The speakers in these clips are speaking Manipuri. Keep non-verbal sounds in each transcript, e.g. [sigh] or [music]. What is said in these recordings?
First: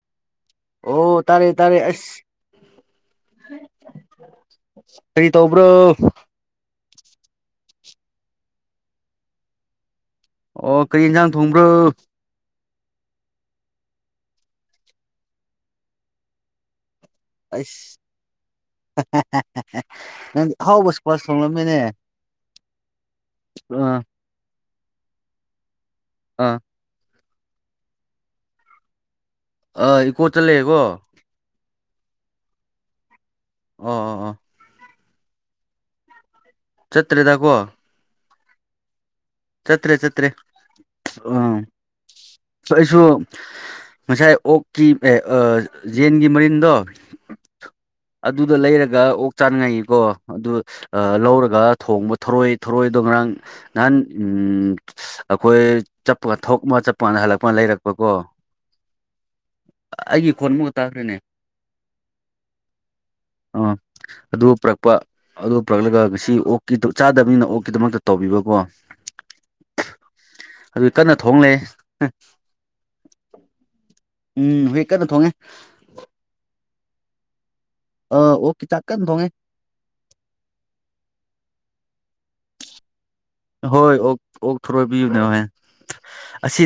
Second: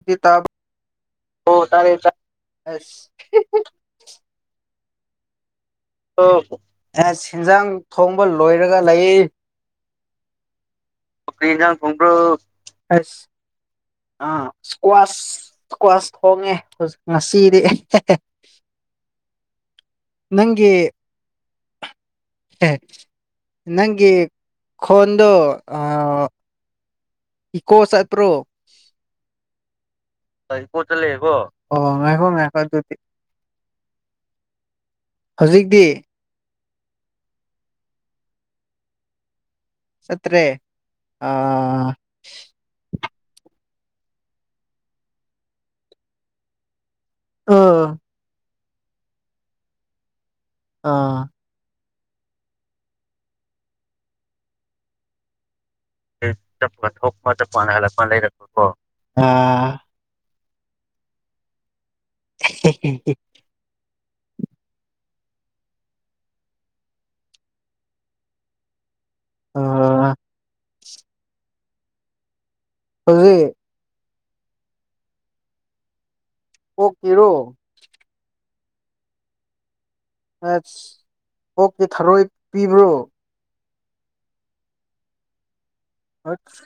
[unintelligible] ꯇꯥꯔꯦ [unintelligible] ꯑ꯭ꯁ ꯀꯔꯤ ꯇꯧꯕ꯭ꯔꯣ ꯑꯦ ꯑꯁ ꯍꯤꯟꯖꯥꯡ ꯊꯣꯡꯕ ꯂꯣꯏꯔꯒ ꯂꯩꯌꯦ ꯑꯣ ꯀꯔꯤ ꯏꯟꯖꯥꯡ ꯀꯩ ꯏꯤꯟꯖꯥꯡ ꯊꯣꯡꯕ꯭ꯔꯣ ꯑ ꯏꯁꯀ꯭ꯋꯥꯁ ꯏꯁꯀ꯭ꯋꯥꯁ ꯊꯣꯡꯉꯦ ꯉꯁꯤꯗꯤ ꯍꯥ ꯍꯥ ꯍꯥ ꯍꯥ ꯑꯦ ꯅꯪ ꯅꯪꯒꯤ ꯑꯍꯥꯎꯕ ꯏꯁꯀ꯭ꯋꯥꯁ ꯊꯣꯡꯂꯃꯦꯅꯦ ꯈꯣꯗꯣ ꯑꯥ ꯑ ꯏꯀꯣ ꯆꯠꯇ꯭ꯔꯣ ꯑꯥ ꯏꯀꯣ ꯏꯀꯣ ꯆꯠꯂꯦꯀꯣ ꯆꯠꯂꯦꯀꯣ ꯑꯣ ꯉꯥꯏꯈꯣ ꯉꯥꯏꯈꯣ ꯑꯗꯨꯗꯤ ꯑꯣ ꯑꯣ ꯑꯣ ꯍꯧꯖꯤꯛꯇꯤ ꯆꯠꯇ꯭ꯔꯦꯗ ꯀꯣ ꯆꯠꯇ꯭ꯔꯦ ꯆꯠꯇ꯭ꯔꯦ ꯑꯝ ꯑꯥ ꯑꯩꯁꯨ ꯉꯁꯥꯏ ꯑꯣꯛꯀꯤ ꯌꯦꯟꯒꯤ ꯃꯔꯤꯟꯗꯣ ꯑꯣ ꯑꯗꯨꯗ ꯂꯩꯔꯒ ꯑꯣꯛ ꯆꯥꯅꯤꯡꯉꯥꯏꯒꯤꯀꯣ ꯑꯗꯨ ꯑꯥ ꯂꯧꯔꯒ ꯊꯣꯡꯕ ꯊꯔꯣꯏ ꯊꯔꯣꯏꯗꯣ ꯉꯔꯥꯡ ꯅꯍꯥꯟ ꯑꯩꯈꯣꯏ ꯆꯠꯄꯒ ꯊꯣꯛꯃ ꯆꯠꯄꯒ ꯆꯠꯄ ꯀꯥꯟꯗ ꯊꯣꯛꯄ ꯆꯠꯄ ꯍꯜꯂꯛꯄꯅ ꯀꯥꯟꯗ ꯍꯜꯂꯛꯄ ꯂꯩꯔꯛꯄꯀꯣ ꯂꯩꯔꯛꯄꯀꯣ ꯑꯥ ꯑꯩꯒꯤ ꯈꯣꯟꯃꯨꯒ ꯇꯥꯈ꯭ꯔꯦꯅꯦ ꯍꯦ ꯍꯦ ꯍꯦ ꯍꯦ ꯑꯥ ꯑꯗꯨ ꯄꯨꯔꯛꯄ ꯑꯗꯨ ꯄꯨꯔꯛꯂꯒ ꯉꯁꯤ ꯑꯣꯛꯀꯤꯗꯨ ꯆꯥꯗꯕꯅꯤꯅ ꯑꯣꯛꯀꯤꯗꯃꯛꯇ ꯇꯧꯕꯤꯕꯀꯣ ꯑꯥ ꯑꯗꯨ ꯀꯟꯅ ꯊꯣꯡꯂꯦ ꯍꯧꯖꯤꯛ ꯎꯝ ꯍꯣꯏ ꯀꯟꯅ ꯊꯣꯡꯉꯦ ꯀꯣꯛ ꯀꯔꯣ ꯑ ꯑꯣ ꯆꯥꯛꯀ ꯊꯣꯉꯦ ꯑꯁ ꯑꯣꯣꯛꯀꯤ ꯊꯥꯔꯣꯏ ꯄꯤꯕ꯭ꯔꯣ ꯍꯣꯏ ꯑꯣ ꯑꯣꯛ ꯊꯣꯔꯣꯏꯕꯤꯌꯨꯅꯦ ꯍꯍ ꯑꯁꯤ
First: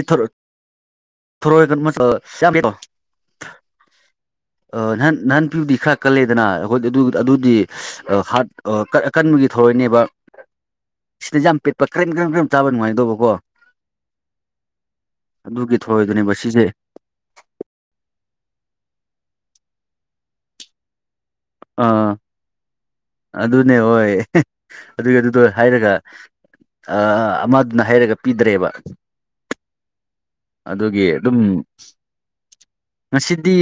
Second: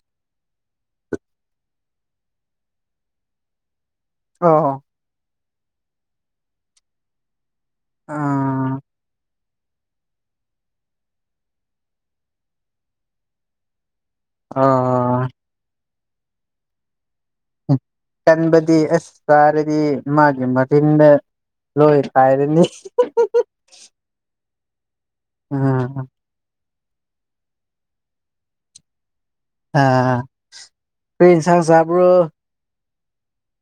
ꯊꯣꯔꯣꯏꯒ ꯑꯣ ꯅꯍꯥꯟ ꯅꯍꯥꯟ ꯄꯤꯕꯨꯗꯤ ꯈꯔ ꯀꯜꯂꯦꯗꯅ ꯑꯩꯈꯣꯏꯗꯤ ꯑꯗꯨꯗꯤ ꯎꯝ ꯍꯥꯠꯀꯟꯕꯒꯤ ꯊꯧꯔꯣꯏꯅꯦꯕ ꯁꯤꯗ ꯌꯥꯝ ꯄꯤꯠꯄ ꯀꯔꯝ ꯀꯝꯔꯝ ꯆꯥꯕ ꯅꯨꯡꯉꯥꯏꯗꯧꯕ ꯀꯣ ꯑ ꯑꯗꯨꯒꯤ ꯊꯏꯗꯨꯅꯦꯕ ꯁꯤꯁꯦ ꯎ ꯀꯟꯕꯗꯤ ꯑꯁ ꯇꯥꯔꯗꯤ ꯃꯥꯒꯤ ꯃꯔꯤꯤꯟꯗ ꯂꯣꯏ ꯑꯥ ꯀꯥꯏꯔꯅꯤ ꯑꯗꯨꯅꯦ ꯍꯣꯏ ꯑꯗꯨꯒꯤ ꯑꯗꯨꯗꯣ ꯍꯥꯏꯔꯒ ꯎꯝ ꯑꯃꯗꯨꯅ ꯍꯥꯏꯔꯒ ꯄꯤꯗ꯭ꯔꯦꯕ ꯑ ꯑꯗꯨꯒꯤ ꯑꯗꯨꯝ ꯄꯔꯤꯤꯟꯁꯪ ꯆꯕ꯭ꯔꯣ ꯉꯁꯤꯗꯤ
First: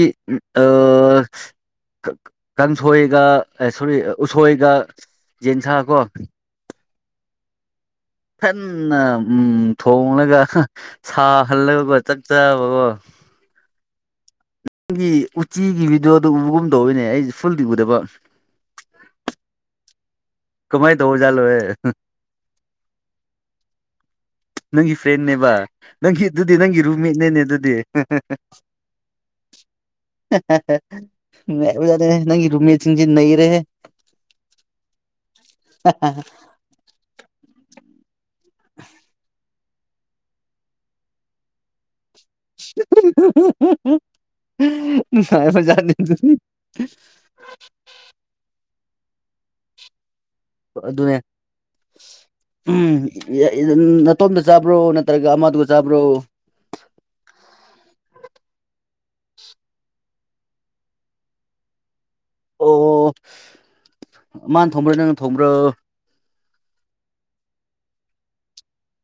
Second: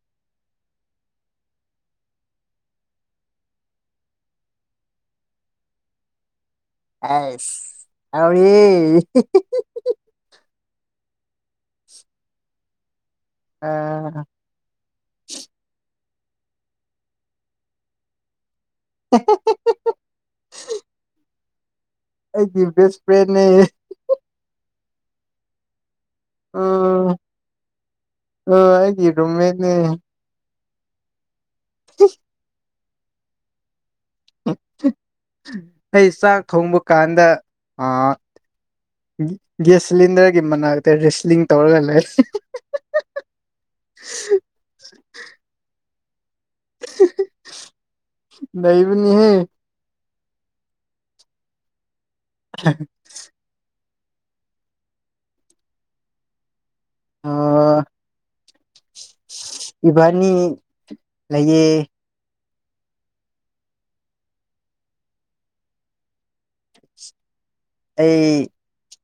ꯀꯥꯡꯁꯣꯏꯒ ꯁꯣꯔꯤ ꯎꯁꯣꯏꯒ ꯌꯦꯟꯁꯥ ꯀꯣ ꯑꯁ ꯑ ꯑꯦ ꯀꯟꯅ ꯎꯝ ꯊꯣꯡꯂꯒ ꯁꯥꯍꯜꯂꯒꯀꯣ ꯆꯥꯛ ꯆꯕꯀꯣ ꯑ [unintelligible] ꯑꯩꯒꯤ ꯎꯆꯤꯒꯤ ꯚꯤꯗꯤꯑꯣꯗꯣ ꯎꯕꯒꯨꯝꯗꯧꯔꯤꯅꯦ ꯑꯩꯁꯦ ꯐꯨꯜꯗꯤ ꯎꯗꯕ [unintelligible] ꯀꯣꯃꯥꯏ ꯇ ꯍꯧꯖꯂꯣ ꯑꯦ ꯑꯩꯗꯤ ꯦꯁ ꯐ꯭ꯔꯦꯟꯅꯦ ꯅꯪꯒꯤ ꯐ꯭ꯔꯦꯟꯅꯦꯕ ꯅꯪꯒꯤ ꯑꯗꯨꯗꯤ ꯅꯪꯒꯤ ꯎꯝ ꯔꯨꯝꯃꯤꯅꯦꯅꯦ ꯑꯗꯨꯗꯤ ꯑꯥ ꯑꯩꯒꯤ ꯔꯨꯝꯃꯦꯠꯅꯦ ꯕꯨ ꯌꯥ ꯅꯪꯒꯤ ꯔꯨꯃꯤꯁꯤꯡ ꯅ ꯔꯦ ꯑꯩ ꯆꯥꯛ ꯊꯣꯡꯕ ꯀꯥꯟꯗ ꯒ꯭ꯌꯥꯁ ꯁꯤꯂꯤꯟꯗꯔꯒꯤ ꯃꯅꯥꯛꯇ ꯔꯦꯁꯂꯤꯡ ꯇꯧꯔꯒ ꯂꯩ [unintelligible] ꯂꯩꯕꯤꯅꯤꯍ ꯑꯗꯨꯅꯦ ꯎ ꯅꯇꯣꯝꯗ ꯆꯥꯕ꯭ꯔꯣ ꯅꯠꯇ꯭ꯔꯒ ꯑꯃꯗꯨꯒ ꯆꯥꯕ꯭ꯔꯣ ꯏꯕꯥꯅꯤ ꯂꯩꯌꯦ ꯑꯣ ꯃꯥꯅ ꯊꯣꯡꯕ꯭ꯔꯥ ꯅꯪꯅ ꯊꯣꯡꯕ꯭ꯔꯣ ꯑꯩ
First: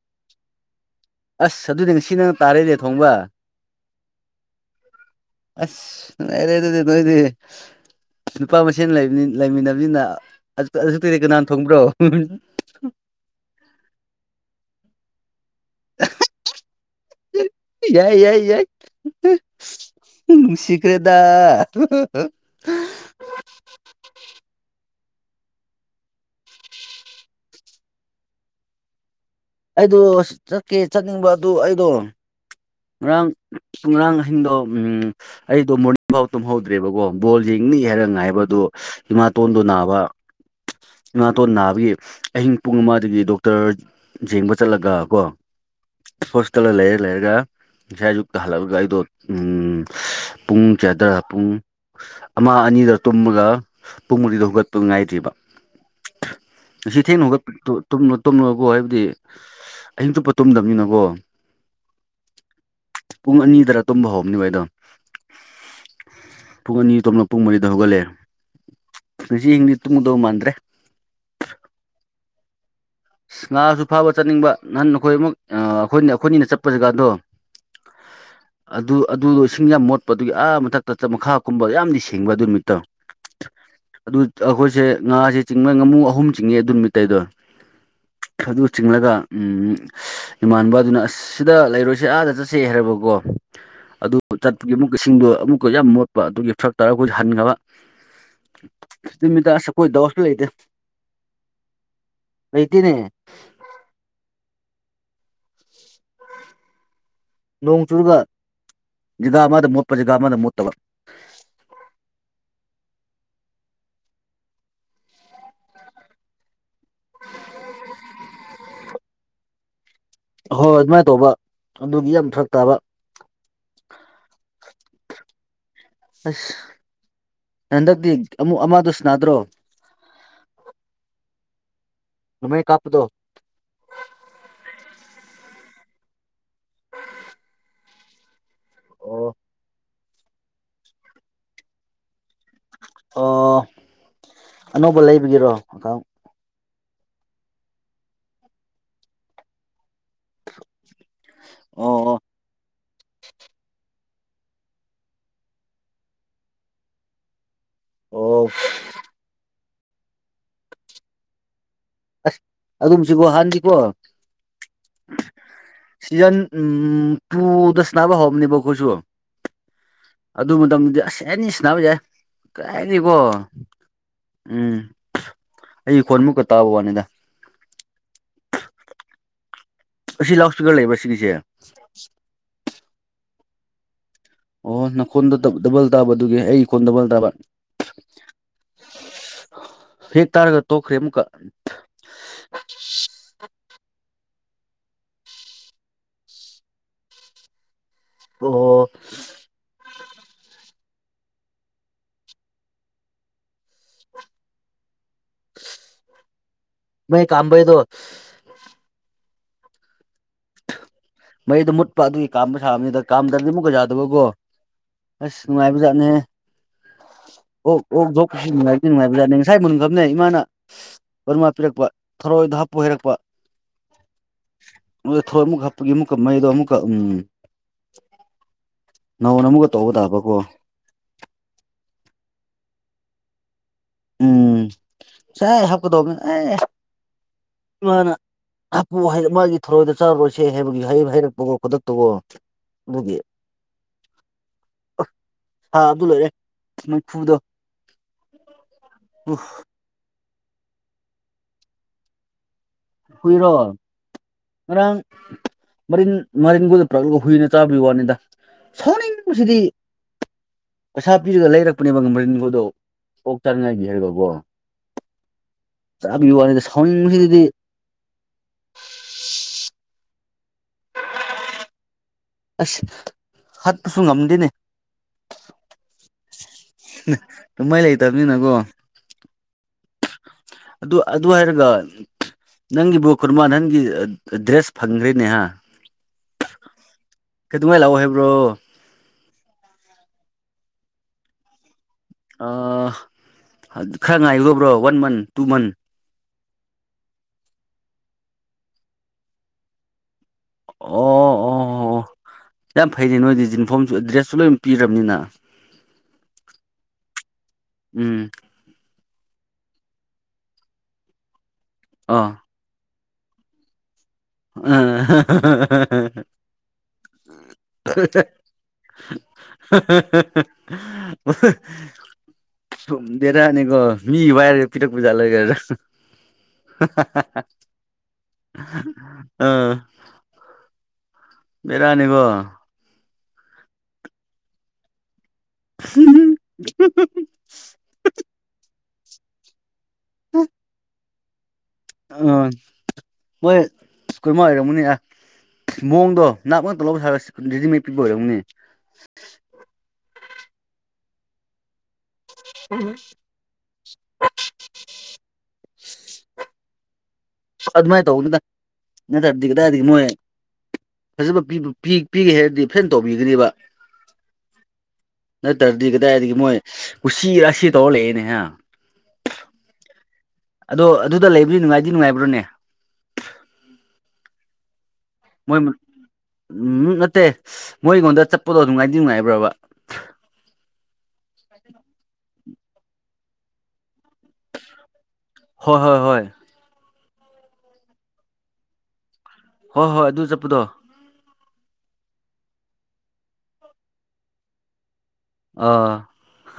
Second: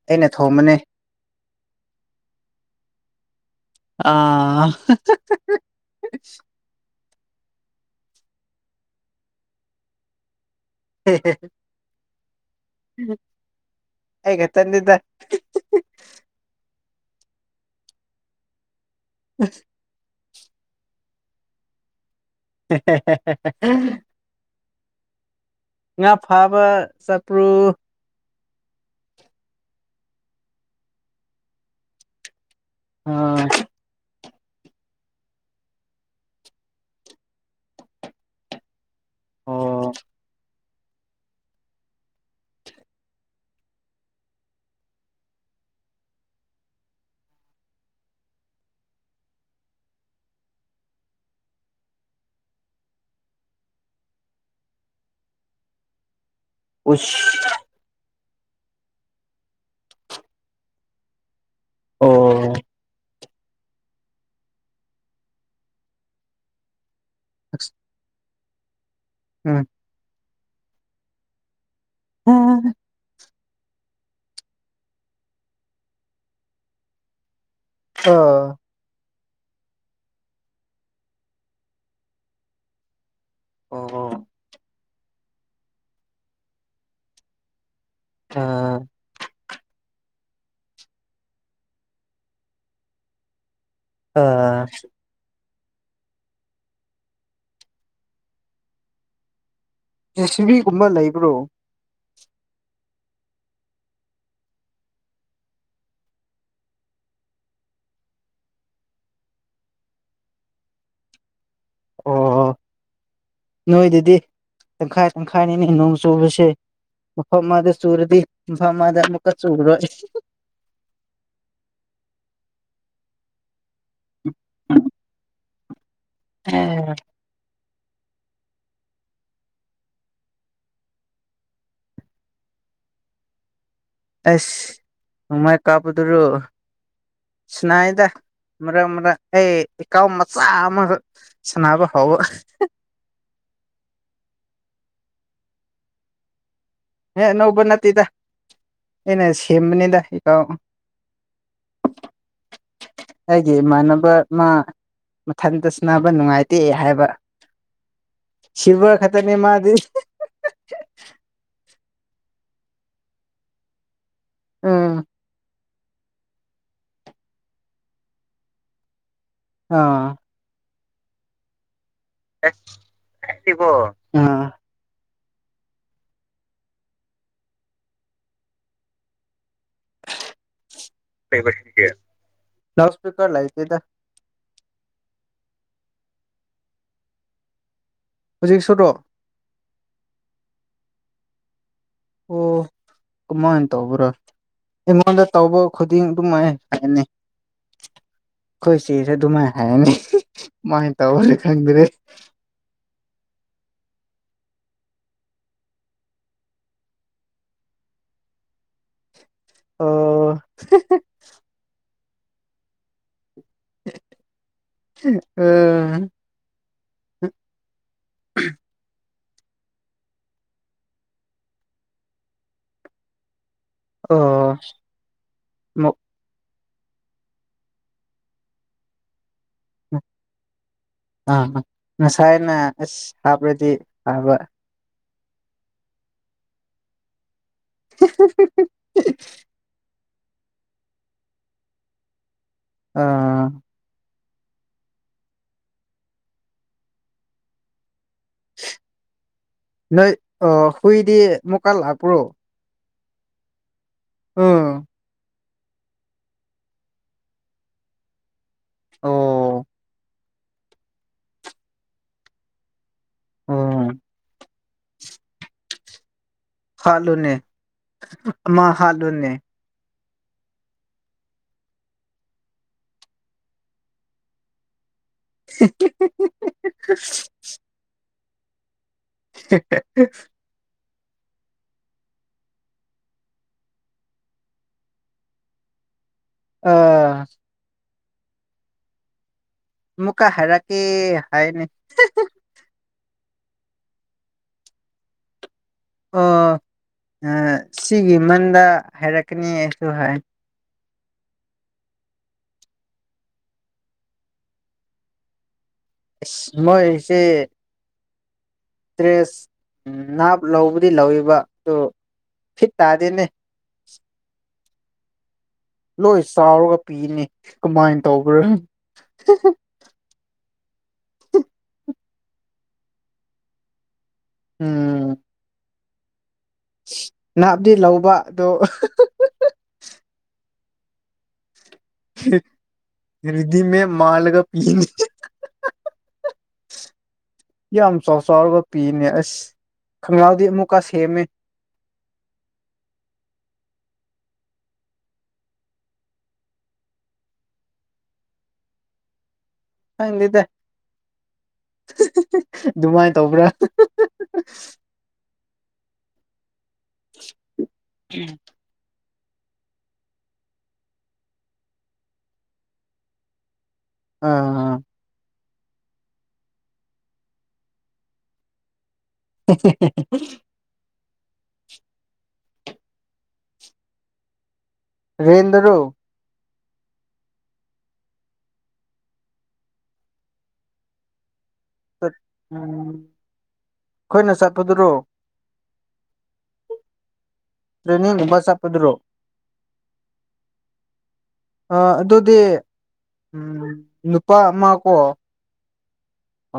ꯑꯩꯅ ꯊꯣꯝꯕꯅꯤ ꯑꯁ ꯑꯗꯨꯗꯤ ꯉꯁꯤ ꯅꯪꯅ ꯇꯥꯔꯛꯅꯦꯦ ꯊꯣꯡꯕ ꯑꯥ ꯑꯁ ꯅꯨꯡꯉꯥꯏꯔꯦ ꯑꯗꯨꯗꯤ ꯅꯣꯏꯗꯤ ꯅꯨꯄꯥ ꯃꯁꯦꯟ ꯂꯩꯅꯤ ꯂꯩꯃꯤꯟꯅꯕꯅꯤꯅ ꯑꯗꯨ ꯀꯩꯗ ꯀꯅꯥꯟ ꯊꯣꯡꯕ꯭ꯔꯣ ꯍꯒ ꯆꯟꯗ ꯌꯥꯏ ꯌꯥꯏ ꯌꯥꯏ ꯎꯁꯤꯈ꯭ꯔꯦꯗ [unintelligible] ꯉꯥ ꯐꯥꯕ ꯆꯄ꯭ꯔꯨ ꯑꯩꯗꯣ ꯆꯠꯀꯦ ꯆꯠꯅꯤꯡꯕ ꯑꯗꯨ ꯑꯩꯗꯣ ꯉꯔꯥꯡ ꯑꯥ ꯉꯔꯥꯡ ꯑꯍꯤꯡꯗꯣ ꯎꯝ ꯑꯩꯗꯣ ꯃꯣꯔꯅꯤꯡ ꯐꯥꯎ ꯇꯝꯍꯧꯗ꯭ꯔꯦꯕꯀꯣ ꯕꯣꯜ ꯌꯦꯡꯅꯤ ꯍꯥꯏꯔ ꯉꯥꯏꯕꯗꯣ ꯏꯤꯃꯥꯇꯣꯟꯗꯨꯣ ꯑꯣ ꯅꯥꯕ ꯏꯤꯃꯥꯇꯣꯟ ꯅꯥꯕꯒꯤ ꯑꯍꯤꯡ ꯄꯨꯡ ꯑꯃꯗꯒꯤ ꯗꯣꯛꯇꯔ ꯌꯦꯡꯕ ꯆꯠꯂꯒ ꯀꯣ ꯍꯣꯁꯄꯤꯇꯥꯜꯗ ꯂꯩꯔ ꯂꯩꯔꯒ ꯉꯁꯥꯏ ꯑꯌꯨꯛꯇ ꯍꯜꯂꯛꯑꯒ ꯑꯩꯗꯣ ꯄꯨꯡ ꯆꯌꯥꯗ꯭ꯔꯥ ꯄꯨꯡ ꯑꯃ ꯑꯅꯤꯗ ꯇꯨꯝꯃꯒ ꯄꯨꯡ ꯃꯔꯤꯗ ꯍꯧꯒꯠꯄ ꯉꯥꯏꯗ꯭ꯔꯤꯕ ꯁꯤꯁꯤ ꯎꯁ ꯊꯅꯒ ꯨꯝ ꯇꯨꯝꯂꯀꯣ ꯍꯥꯏꯕꯗꯤ ꯑꯍꯤꯡ ꯆꯨꯞꯄ ꯇꯨꯝꯗꯕꯅꯤꯅꯀꯣ ꯑꯣ ꯄꯨꯡ ꯑꯅꯤꯗꯔ ꯇꯨꯝꯕ ꯍꯧꯕꯅꯤꯕ ꯑꯩꯗꯣ ꯄꯨꯡ ꯑꯅꯤ ꯇꯣꯝꯅ ꯄꯨꯡ ꯃꯔꯤꯗ ꯍꯧꯒꯠꯂꯑꯦ ꯉꯁꯤ ꯎꯝ ꯍꯌꯦꯡꯗꯤ ꯇꯨꯡꯒꯗꯧ ꯃꯥꯟꯗ꯭ꯔꯦ ꯎꯝ ꯑ ꯉꯥꯁꯨ ꯐꯥꯕ ꯆꯠꯅꯤꯡꯕ ꯅꯍꯪ ꯑꯩꯈꯣꯏ ꯑꯃꯨꯛ ꯑꯩꯈꯣꯏꯅ ꯑꯩꯈꯣꯏꯅꯤꯅ ꯆꯠꯄꯁꯤꯀꯥꯟꯗꯣ ꯑꯣ ꯑꯗꯨ ꯑꯗꯨꯗꯣ ꯏꯁꯤꯡ ꯌꯥꯝ ꯃꯣꯠꯄ ꯑꯗꯨꯒꯤ ꯑꯥ ꯃꯊꯛꯇ ꯆꯠ ꯃꯈꯥꯒꯨꯝꯕ ꯌꯥꯝꯗꯤ ꯁꯦꯡꯕ ꯑꯗꯨ ꯅꯨꯃꯤꯠꯇꯧ ꯑꯗꯨ ꯑꯣ ꯑꯩꯈꯣꯏꯁꯦ ꯉꯥꯁꯦ ꯆꯤꯡꯕ ꯉꯥꯃꯨ ꯑꯍꯨꯝ ꯆꯤꯡꯉꯦ ꯑꯗꯨ ꯅꯨꯃꯤꯠꯠꯇꯇꯩꯗꯣ ꯑꯗꯨ ꯑꯥ ꯆꯤꯡꯂꯒ ꯎꯝ ꯏꯃꯅꯕꯗꯨꯅ ꯑꯁ ꯁꯤꯗ ꯂꯩꯔꯣꯏꯁꯦ ꯑꯥꯗ ꯆꯠꯁꯦ ꯍꯥꯏꯔꯕꯀꯣ ꯑꯗꯨ ꯑꯥ ꯆꯠꯄꯒꯤ ꯑꯃꯨꯛ ꯁꯤꯡꯗꯣ ꯑꯃꯨꯛꯀ ꯌꯥꯝ ꯃꯣꯠꯄ ꯑꯗꯨꯒꯤ ꯐꯔꯛ ꯇꯥꯔꯒ ꯑꯩꯈꯣꯏ ꯍꯟꯈꯕ ꯐꯤꯞꯇꯤꯃꯤꯇꯔ ꯆ ꯁꯤꯟꯕꯤꯒꯨꯝꯕ ꯂꯩꯕ꯭ꯔꯣ ꯑꯗꯨꯅꯦ ꯅꯣꯡ ꯆꯨꯔꯒ ꯖꯒꯥ ꯑꯃꯗ ꯃꯣꯠꯄ ꯖꯒꯥ ꯑꯃꯗ ꯃꯣꯠꯇꯕ ꯑꯣ ꯅꯣꯏꯗꯗꯤ ꯇꯪꯈꯥꯏ ꯇꯪꯈꯥꯏꯅꯤꯅꯦ ꯅꯣꯡ ꯆꯨꯕꯁꯦ ꯃꯐꯝ ꯃꯥꯗ ꯆꯨꯔꯗꯤ ꯃꯐꯝ ꯃꯥꯗ ꯑꯃꯨꯛꯀ ꯆꯨꯔꯣꯏ ꯍꯣꯏ ꯑꯗꯨꯃꯥꯏꯅ ꯇꯧꯕ ꯑꯗꯨꯒꯤ ꯌꯥꯝ ꯐꯔꯛ ꯇꯥꯕ [unintelligible] ꯑ ꯎꯝ ꯍꯟꯗꯛꯇꯤ ꯑꯃꯨꯛ ꯑꯃꯗꯨꯁꯨ ꯅꯥꯗ꯭ꯔꯣ ꯅꯃꯥꯏ ꯀꯥꯄꯗꯣ ꯑꯦꯁꯃꯥꯏ ꯀꯥꯄꯗꯨꯔꯣ ꯁꯅꯥꯥꯏꯗ ꯃꯔꯛ ꯃꯔꯛ ꯑꯣ ꯑꯩ ꯏꯀꯥꯎ ꯃꯆꯥ ꯑꯃꯈꯛ ꯁꯥꯟꯅꯕ ꯍꯥꯎꯕ ꯑꯣ ꯑꯅꯧꯕ ꯂꯩꯕꯒꯤꯔꯣ ꯑꯦꯦ ꯑꯅꯧꯕ ꯅꯠꯇꯦꯗ ꯑꯩꯅ ꯁꯦꯝꯕꯅꯤꯗ ꯏꯀꯥꯎ ꯑꯣ ꯑꯩꯒꯤ ꯏꯃꯥꯟꯅꯕ ꯃꯥ ꯃꯊꯟꯇ ꯁꯅꯕ ꯅꯨꯡꯉꯥꯏꯇꯦ ꯍꯥꯏꯕ ꯑꯣ ꯁꯤꯚꯔ ꯈ ꯇꯅꯦ ꯃꯥꯗꯤ ꯑꯁ ꯑꯗꯨꯝꯁꯤꯕꯣ ꯍꯥꯟꯅꯗꯤꯀꯣ ꯑꯝ ꯁꯤꯖꯟ ꯎꯝ ꯇꯨꯗ ꯁꯅꯕ ꯍꯧꯕꯅꯦꯕ ꯑꯩꯈꯣꯏꯁꯨ ꯑꯥ ꯑꯗꯨ ꯃꯇꯝꯗꯗꯤ ꯑꯁ ꯑꯦꯅꯤ ꯁꯥꯟꯅꯕ ꯌꯥꯏ ꯀꯔꯥꯏꯗꯩꯀꯣ ꯑꯥ ꯎꯝ ꯑꯩꯒꯤ ꯈꯣꯟꯃꯨꯛꯀ ꯇꯥꯕ ꯋꯥꯅꯤꯗ ꯑꯁꯤ ꯂꯧꯁ [unintelligible] ꯑꯣ ꯅꯈꯣꯟꯗꯣ ꯗꯕ ꯗꯕꯜ ꯇꯥꯕ ꯑꯗꯨꯒꯤ ꯑꯩ ꯈꯣꯟ ꯗꯕꯜ ꯇꯥꯕ ꯍꯧꯖꯤꯛꯁꯨꯔꯣ ꯍꯦꯛ ꯇꯥꯔꯒ ꯇꯣꯛꯈ꯭ꯔꯦ ꯑꯃꯨꯛꯀ ꯑꯣ ꯀꯃꯥꯏꯟ ꯇꯧꯕꯔꯥ ꯑꯩꯉꯣꯟꯗ ꯇꯧꯕ ꯈꯨꯗꯤꯡ ꯑꯗꯨꯃꯥꯏꯟ ꯍꯥꯏꯅꯤ ꯑꯈꯣꯏ ꯑꯣ ꯆꯦꯁꯨ ꯑꯗꯨꯃꯥꯏꯅ ꯍꯥꯏꯑꯅꯤ ꯃꯥꯏꯟ ꯇꯧꯔꯅꯤ ꯈꯪꯗꯔꯦ ꯃꯩ ꯀꯥꯝꯕꯩꯗꯣ ꯑꯣ ꯃꯩꯗꯣ ꯃꯨꯠꯄ ꯑꯗꯨꯒꯤ ꯀꯥꯝꯕ ꯁꯥꯕꯅꯦꯗ ꯀꯥꯝꯗ꯭ꯔꯗꯤ ꯃꯨꯛ ꯄꯨ ꯌꯥꯗꯕꯒꯣ ꯑꯁ ꯎꯝ ꯅꯨꯡꯉꯥꯏꯕꯖꯥꯠꯅꯦꯍꯦ ꯑꯣꯛ ꯑꯣꯛ ꯗꯣꯛꯄꯁꯤ ꯅꯨꯡꯉꯥꯏꯗꯤ ꯅꯨꯡꯉꯥꯏꯕꯖꯥꯠꯅꯦ ꯉꯁꯥꯏ ꯃꯨꯟꯒꯝꯅꯦ ꯏꯃꯥꯅ ꯋꯟꯋꯥ ꯄꯤꯔꯛꯄ ꯊꯔꯣꯏꯗꯣ ꯍꯥꯞꯄꯣ ꯍꯥꯏꯔꯛꯄ ꯑꯣ ꯊꯔꯣꯏ ꯑꯃꯨꯛꯀ ꯍꯥꯞꯄꯒꯤ ꯃꯨꯛ ꯑꯃꯨꯛꯀ ꯃꯩꯗꯣ ꯑꯃꯨꯛꯀ ꯎꯝ ꯅꯧꯅ ꯑꯃꯨꯛꯒ ꯇꯧꯕꯗꯥꯕꯒꯣ ꯑꯥ ꯉꯁꯥꯏꯅ ꯑꯁ ꯍꯥꯞꯔꯗꯤ ꯐꯕ ꯎꯝ ꯁꯥꯏ ꯍꯥꯞꯀꯗꯧꯕꯅꯦ ꯑꯥꯏ ꯏꯃꯥꯅ ꯍꯥꯞꯄꯨ ꯍꯥꯏꯔꯝꯃꯒꯤ ꯊꯔꯣꯏꯗꯣ ꯆꯥꯔꯣꯏꯁꯦ ꯍꯥꯏꯕꯒꯤ ꯍꯩꯔ ꯍꯩꯔꯛꯄ ꯒꯣꯕꯗꯣ ꯇꯧꯋꯣ ꯑ ꯑꯗꯨꯒꯤ ꯑ ꯁꯥꯕꯗꯨ ꯂꯣꯏꯔꯦ ꯃꯩꯐꯨꯗꯣ [unintelligible] ꯋꯨꯐ ꯅꯣꯏ ꯑ ꯍꯨꯏꯗꯤ ꯑꯃꯨꯝꯀꯥ ꯂꯥꯛꯄ꯭ꯔꯣ ꯍꯨꯏꯔꯣ ꯎꯝ ꯉꯔꯥꯡ ꯃꯔꯤꯟ ꯃꯔꯤꯟꯒꯗ ꯄꯨꯂꯛꯂꯣ ꯍꯨꯏꯅ ꯆꯥꯕꯩ ꯋꯥꯅꯤꯗ ꯁꯥꯎꯅꯤꯡꯕꯁꯤꯗꯤ ꯑꯣ ꯄꯩꯁꯥ ꯄꯤꯔꯒ ꯂꯩꯔꯛꯄꯅꯦꯕ ꯃꯥꯔꯤꯟ ꯒꯗꯣ ꯑꯣꯛ ꯆꯥꯟꯅꯉꯥꯏꯒꯤ ꯎꯝ ꯍꯥꯏꯕꯒꯣ ꯆꯥꯕꯤ ꯋꯥꯅꯤꯗ ꯁꯥ ꯍꯥꯠꯂꯨꯅꯦ ꯑꯃ ꯍꯥꯠꯂꯨꯅꯦ [unintelligible] ꯑꯁ ꯍꯥꯠꯄꯁꯨ ꯉꯝꯗꯦꯅꯦ ꯇꯣꯃꯩ ꯂꯩꯇꯕꯅꯤꯅꯒꯣ [unintelligible] ꯑꯗꯨ ꯑꯗꯨ ꯍꯥꯏꯔꯒ ꯅꯪꯒꯤꯕꯨ ꯈꯨꯔꯨꯃꯥꯟ ꯍꯟꯒꯤ ꯑ ꯑ ꯗ꯭ꯔꯦꯁ ꯐꯪꯗꯔꯦꯅꯦ ꯍꯥ ꯑꯥ ꯀꯩꯗꯧꯉꯥꯏ ꯂꯥꯛꯑꯣ ꯍꯥꯏꯕ꯭ꯔꯣ ꯃꯨꯀꯥ ꯍꯥꯏꯔꯛꯀꯦ ꯍꯥꯏꯅꯦ ꯍꯦꯍꯦ ꯑꯣ ꯈꯔ ꯉꯥꯏꯌꯨꯗꯕ꯭ꯔꯣ ꯋꯥꯟ ꯃꯟ ꯇꯨ ꯃꯟ ꯑꯣ ꯑ ꯁꯤꯒꯤ ꯃꯟꯗ ꯍꯥꯏꯔꯛꯀꯅꯤ ꯑꯩꯁꯨ ꯍꯥꯏ ꯑꯣ ꯑꯣ ꯑꯣ ꯌꯥꯝ ꯐꯩꯅꯦ ꯅꯣꯏꯗꯤ ꯖꯤꯟꯐꯣꯝꯁꯨ ꯑ ꯗ꯭ꯔꯦꯁꯁꯨ ꯂꯣꯏꯝ ꯄꯤꯔꯝꯅꯤꯅ ꯑꯩꯁ ꯃꯣꯏꯁꯦ ꯎꯝ ꯗ꯭ꯔꯦꯁ ꯎꯝ ꯅꯥꯞ ꯂꯧꯕꯗꯤ ꯂꯧꯋꯦꯕ ꯑꯗꯨ ꯑꯥ ꯐꯤꯠ ꯇꯥꯗꯦꯅꯦ ꯑ ꯍ ꯍ ꯍ ꯍꯍꯍ ꯂꯣꯏ ꯆꯥꯎꯔꯒ ꯄꯤꯅꯤ [inaudible] ꯀꯃꯥꯏꯅ ꯍ ꯇꯧꯕ꯭ꯔꯥ ꯍ ꯍ ꯍ ꯋꯍ ꯑꯁꯊꯨꯝꯗꯦꯗ ꯅꯤꯒꯣ ꯃꯤꯏ ꯋꯥꯏꯔ ꯄꯤꯔꯛꯄ ꯎꯝ ꯖꯥꯠꯂꯒ ꯅꯥꯞꯗꯤ ꯂꯧꯕ ꯑꯗꯣ ꯑꯥ ꯕꯤꯔꯌꯥꯅꯤꯒꯣ ꯔꯦꯗꯤ ꯃꯦ ꯃꯥꯜꯂꯒ ꯄꯤꯅꯤ ꯌꯥꯝ ꯆꯥꯎ ꯆꯥꯎꯔꯒꯞ ꯄꯤꯕꯅꯦ ꯑꯁ ꯈꯪꯅꯥꯎꯗꯤ ꯑꯃꯨꯛꯀ ꯁꯦꯝꯃꯦ ꯑ ꯃꯣꯏ ꯁꯀꯨꯜꯃ ꯍꯥꯏꯔꯝꯨꯅꯤ ꯌꯥ ꯃꯑꯣꯡꯗꯣ ꯅꯥꯛ ꯉꯛꯇ ꯂꯧꯕ ꯁꯥꯔꯒ ꯔꯦꯗꯤꯃꯦꯗ ꯄꯤꯕ ꯑꯣꯏꯔꯝꯅꯦ ꯈꯪꯗꯦꯗ ꯑꯗꯨꯃꯥꯏꯅ ꯇꯧꯕ꯭ꯔꯥ ꯇ ꯑꯗꯨꯃꯥꯏꯅ ꯇꯧꯕꯅꯤꯗ ꯅꯠꯇꯔꯗꯤ ꯀꯗꯥꯏꯗꯒꯤ ꯃꯣꯏ ꯐꯖꯕ ꯄꯤꯒꯦ ꯍꯥꯏꯔꯗꯤ ꯐꯦꯟ ꯇꯧꯕꯤꯒꯅꯦꯕ ꯑꯥ ꯅꯠꯇ꯭ꯔꯗꯤ ꯀꯗꯥꯏꯗꯒꯤ ꯃꯣꯏ ꯀꯨꯁꯤ ꯔꯥꯁꯤ ꯇꯧꯔ ꯂꯩꯏꯅꯦꯍ [unintelligible] ꯑꯗꯣ ꯑꯗꯨꯗ ꯂꯩꯕꯗꯤ ꯅꯨꯡꯉꯥꯏꯗꯤ ꯅꯨꯡꯉꯥꯏꯕ꯭ꯔꯣꯅꯦ ꯃꯣꯏ ꯎꯝ ꯔꯦꯟꯗꯔꯣ ꯅꯠꯇꯦ ꯃꯣꯏ ꯑꯩꯉꯣꯟꯗ ꯆꯠꯄꯗꯣ ꯑꯗꯨ ꯉꯥꯏꯗꯤ ꯅꯨꯡꯉꯥꯏꯕ꯭ꯔꯕ ꯎꯝ ꯑꯩꯈꯣꯏꯅ ꯆꯠꯄꯗꯨꯔꯣ ꯍꯣꯏ ꯍꯣꯏ ꯍꯣꯏ ꯇ꯭ꯔꯤꯅꯤꯕꯁꯄꯗꯣ ꯍꯣꯏ ꯍꯣꯏ ꯑꯗꯨ ꯆꯠꯄꯗꯣ ꯑ ꯑꯗꯨꯗꯤ ꯎꯝ ꯅꯨꯄꯥ ꯑꯃ ꯀꯣ ꯑꯥ ꯑ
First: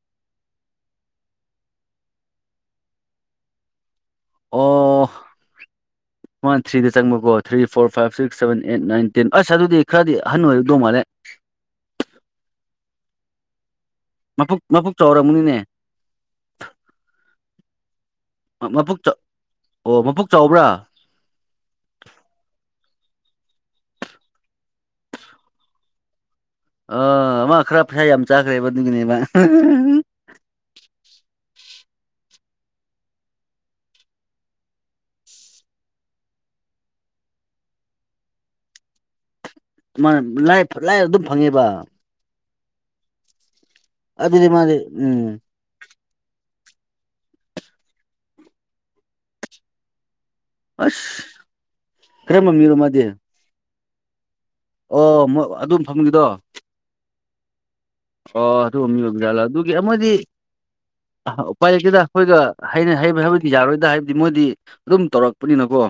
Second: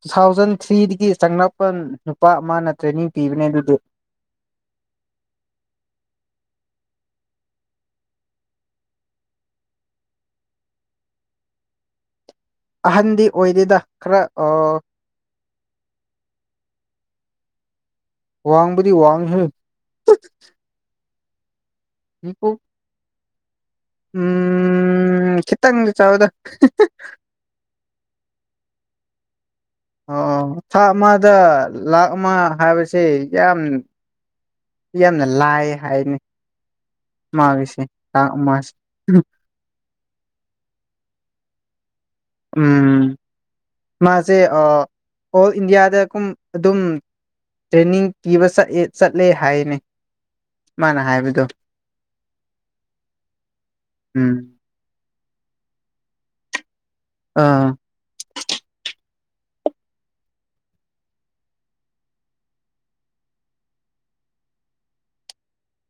ꯇꯨ ꯊꯥꯎꯖꯟ ꯊ꯭ꯔꯤꯗꯒꯤ ꯆꯉꯄꯜ ꯅꯨꯄꯥ ꯑꯃꯅ ꯇ꯭ꯔꯦꯅꯤꯡ ꯄꯤꯕꯅꯦ ꯑꯗꯨꯗꯤ ꯑꯣ [unintelligible] ꯃꯥ ꯊ꯭ꯔꯤꯗ ꯆꯪꯕꯀꯣ three four five six seven eight nine ten ꯑꯁ ꯑꯗꯨꯗꯤ ꯈꯔꯗꯤ ꯑꯟ ꯑꯣꯏꯔꯗꯧ ꯃꯥꯜꯂꯦ ꯑꯍꯟꯗꯤ ꯑꯣꯏꯔꯤꯦꯗ ꯃꯄꯛ ꯃꯄꯨꯛ ꯆꯥꯎꯔꯃꯅꯤꯅꯦ ꯃ ꯋꯥꯡꯕꯨꯗꯤ ꯋꯥꯡꯉꯦꯍꯦ ꯑꯣ ꯃꯕꯨꯛ ꯆꯥꯎꯕ꯭ꯔꯥ ꯏꯀꯣ ꯎꯝ ꯈꯤꯇꯪꯗꯤ ꯆꯥꯎꯕꯗ ꯑ ꯑꯃ ꯈꯔ ꯄꯩꯁꯥ ꯌꯥꯝ ꯆꯥꯈ꯭ꯔꯦꯕ ꯑꯗꯨꯒꯤꯅꯦꯕ ꯑꯣ ꯊꯥ ꯑꯃꯗ ꯂꯥꯥꯛ ꯑꯃ ꯍꯥꯏꯕꯁꯦ ꯌꯥꯝ ꯌꯥꯝꯅ ꯂꯥꯏ ꯍꯥꯏꯅꯤ ꯃꯥꯒꯤꯁꯦ ꯇꯥꯡ ꯑꯃ ꯅ ꯂꯥꯏ ꯂꯥꯏꯔ ꯑꯗꯨꯝ ꯐꯪꯉꯦꯕ ꯎꯝ ꯃꯥꯁꯦ ꯑꯗꯨꯗꯤ ꯃꯥꯗꯤ ꯎꯝ ꯑꯣ ꯏꯟꯗꯤꯌꯥꯗ ꯀꯨꯝ ꯑꯗꯨꯝ ꯇ꯭ꯔꯦꯅꯤꯡ ꯄꯤꯕ ꯆꯑꯦ ꯆꯠꯂꯦ ꯍꯥꯏꯅ ꯃꯥꯅ ꯑꯁ ꯍꯥꯏꯕꯗꯣ ꯀꯔꯝꯕ ꯃꯤꯔꯣ ꯃꯥꯗꯤ ꯎꯝ ꯑꯣ ꯃꯣꯏ ꯑꯗꯨꯝ ꯐꯪꯈꯤꯗꯣ ꯑꯥ ꯑꯣ ꯑꯗꯨ ꯑꯃ ꯌꯕꯔꯥꯠꯂ ꯑꯗꯨꯒꯤ ꯑꯃꯗꯤꯗꯤ ꯑ ꯎꯄꯥꯏ ꯂꯩꯛꯇꯦꯗ ꯑꯩꯈꯣꯏꯒꯩꯅ ꯍꯩꯕ ꯍꯥꯏꯕꯗꯤ ꯌꯥꯔꯣꯏꯗ ꯍꯥꯏꯕꯗꯤ ꯃꯣꯏꯗꯤ ꯑꯗꯨꯝ ꯇꯧꯔꯛꯄꯅꯤꯅꯀꯣ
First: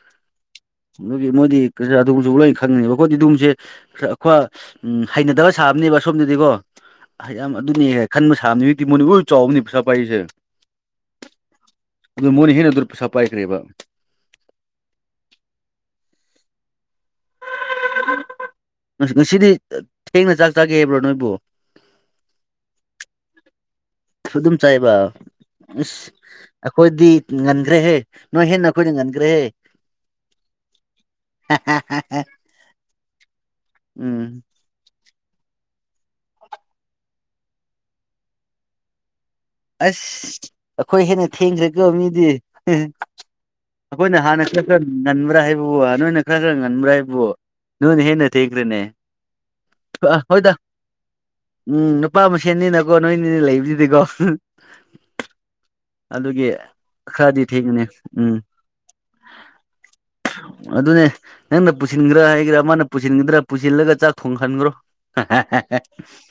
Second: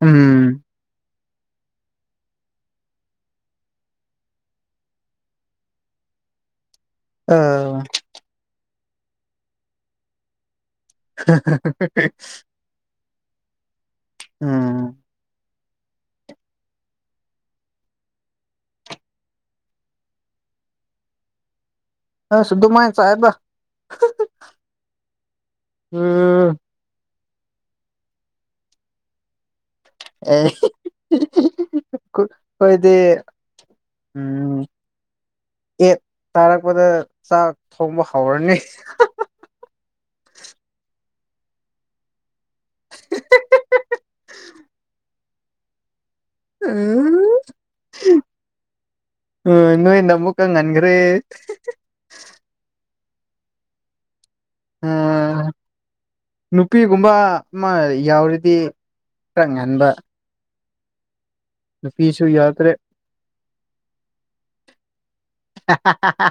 ꯎꯝ ꯑꯗꯨꯒꯤ ꯃꯣꯏꯗꯤ ꯑꯗꯨꯒꯕꯁꯨ ꯂꯣꯏ ꯈꯪꯅꯤꯡꯅꯦꯕ ꯑꯩꯈꯣꯏꯗꯤ ꯑꯗꯨꯒꯕꯁꯦ ꯑꯩꯈꯣꯏ ꯎ ꯍꯩꯅꯗꯕ ꯁꯥꯕꯅꯦꯕ ꯑꯁꯣꯝꯗꯗꯤꯀꯣ ꯌꯥꯝ ꯑꯥ ꯑꯗꯨꯅꯤ ꯈꯟꯕ ꯁꯥꯕꯅꯤ ꯍꯧꯖꯤꯛꯇꯤ ꯃꯅꯤꯕꯨ ꯆꯥꯎꯕꯅꯤ ꯄꯩꯁꯥ ꯄꯥꯏꯔꯤꯁꯦ ꯑꯗꯨ ꯃꯣꯏꯅ ꯍꯦꯟꯅ ꯑꯗꯨ ꯄꯩꯁꯥ ꯄꯥꯏꯈ꯭ꯔꯦꯕ ꯎꯝ ꯉꯁꯤꯗꯤ ꯊꯦꯡꯅ ꯆꯥꯛ ꯆꯥꯒꯦ ꯍꯥꯏꯕ꯭ꯔꯣ ꯅꯣꯏꯕꯨ ꯑꯁꯨꯗꯣ ꯃꯥꯏ ꯆꯦꯕ ꯑꯗꯨꯝ ꯆꯥꯏꯕ ꯎꯝ ꯑꯩꯈꯣꯏꯗꯤ ꯉꯟꯈ꯭ꯔꯦꯍꯦ ꯅꯣꯏ ꯍꯦꯟꯅ ꯑꯩꯈꯣꯏꯅ ꯉꯟꯈ꯭ꯔꯦꯍꯦ ꯑꯦ ꯑꯩꯣꯏꯗꯤ ꯎꯝ ꯑꯦꯠ ꯇꯥꯔꯛꯄꯗ ꯆꯥꯛ ꯊꯣꯡꯕ ꯍꯧꯔꯅꯤ ꯑꯁ ꯑꯩꯈꯣꯏ ꯍꯦꯟꯅ ꯊꯦꯡꯈ꯭ꯔꯀꯣ ꯃꯤꯗꯤ ꯑꯩꯈꯣꯏꯅ ꯍꯥꯟꯅ ꯈꯔ ꯈꯔ ꯉ ꯅꯟꯕ꯭ꯔꯥ ꯍꯥꯏꯕꯕꯨ ꯅꯣꯏꯅ ꯈꯖ ꯉꯟꯕ꯭ꯔ ꯏꯕꯨ ꯎꯝ ꯅꯣꯏꯅ ꯍꯦꯟꯅ ꯊꯦꯡꯈ꯭ꯔꯦꯅꯦ ꯎꯝ ꯅꯣꯏꯟ ꯇꯃꯨ ꯀꯪ ꯍꯣꯏꯗ ꯉꯟꯈ꯭ꯔꯦ ꯎꯝ ꯅꯨꯄꯥ ꯃꯁꯦꯟꯅꯤꯅꯀꯣ ꯅꯣꯏꯅꯤꯅ ꯂꯩꯗꯨꯗꯤꯀꯣ ꯑꯣꯝ ꯅꯨꯄꯤꯒꯨꯝꯕ ꯈꯔꯗꯤ ꯑꯃ ꯊꯦꯡꯕꯅꯦ ꯎꯝ ꯌꯥꯎꯔꯤꯗꯤ ꯈꯔ ꯉꯟꯕ ꯑꯗꯨꯅꯦ ꯅꯪꯅ ꯄꯨꯁꯤꯟꯈ꯭ꯔꯥ ꯅꯨꯄꯤꯁꯨ ꯍꯥꯏꯈ꯭ꯔꯥ ꯌꯥꯎꯗ꯭ꯔꯦ ꯃꯥꯅ ꯄꯨꯁꯤꯟꯒꯗ꯭ꯔꯥ ꯄꯨꯁꯤꯜꯂꯒ ꯆꯥꯛ ꯊꯣꯡꯍꯟꯈ꯭ꯔꯣ [unintelligible]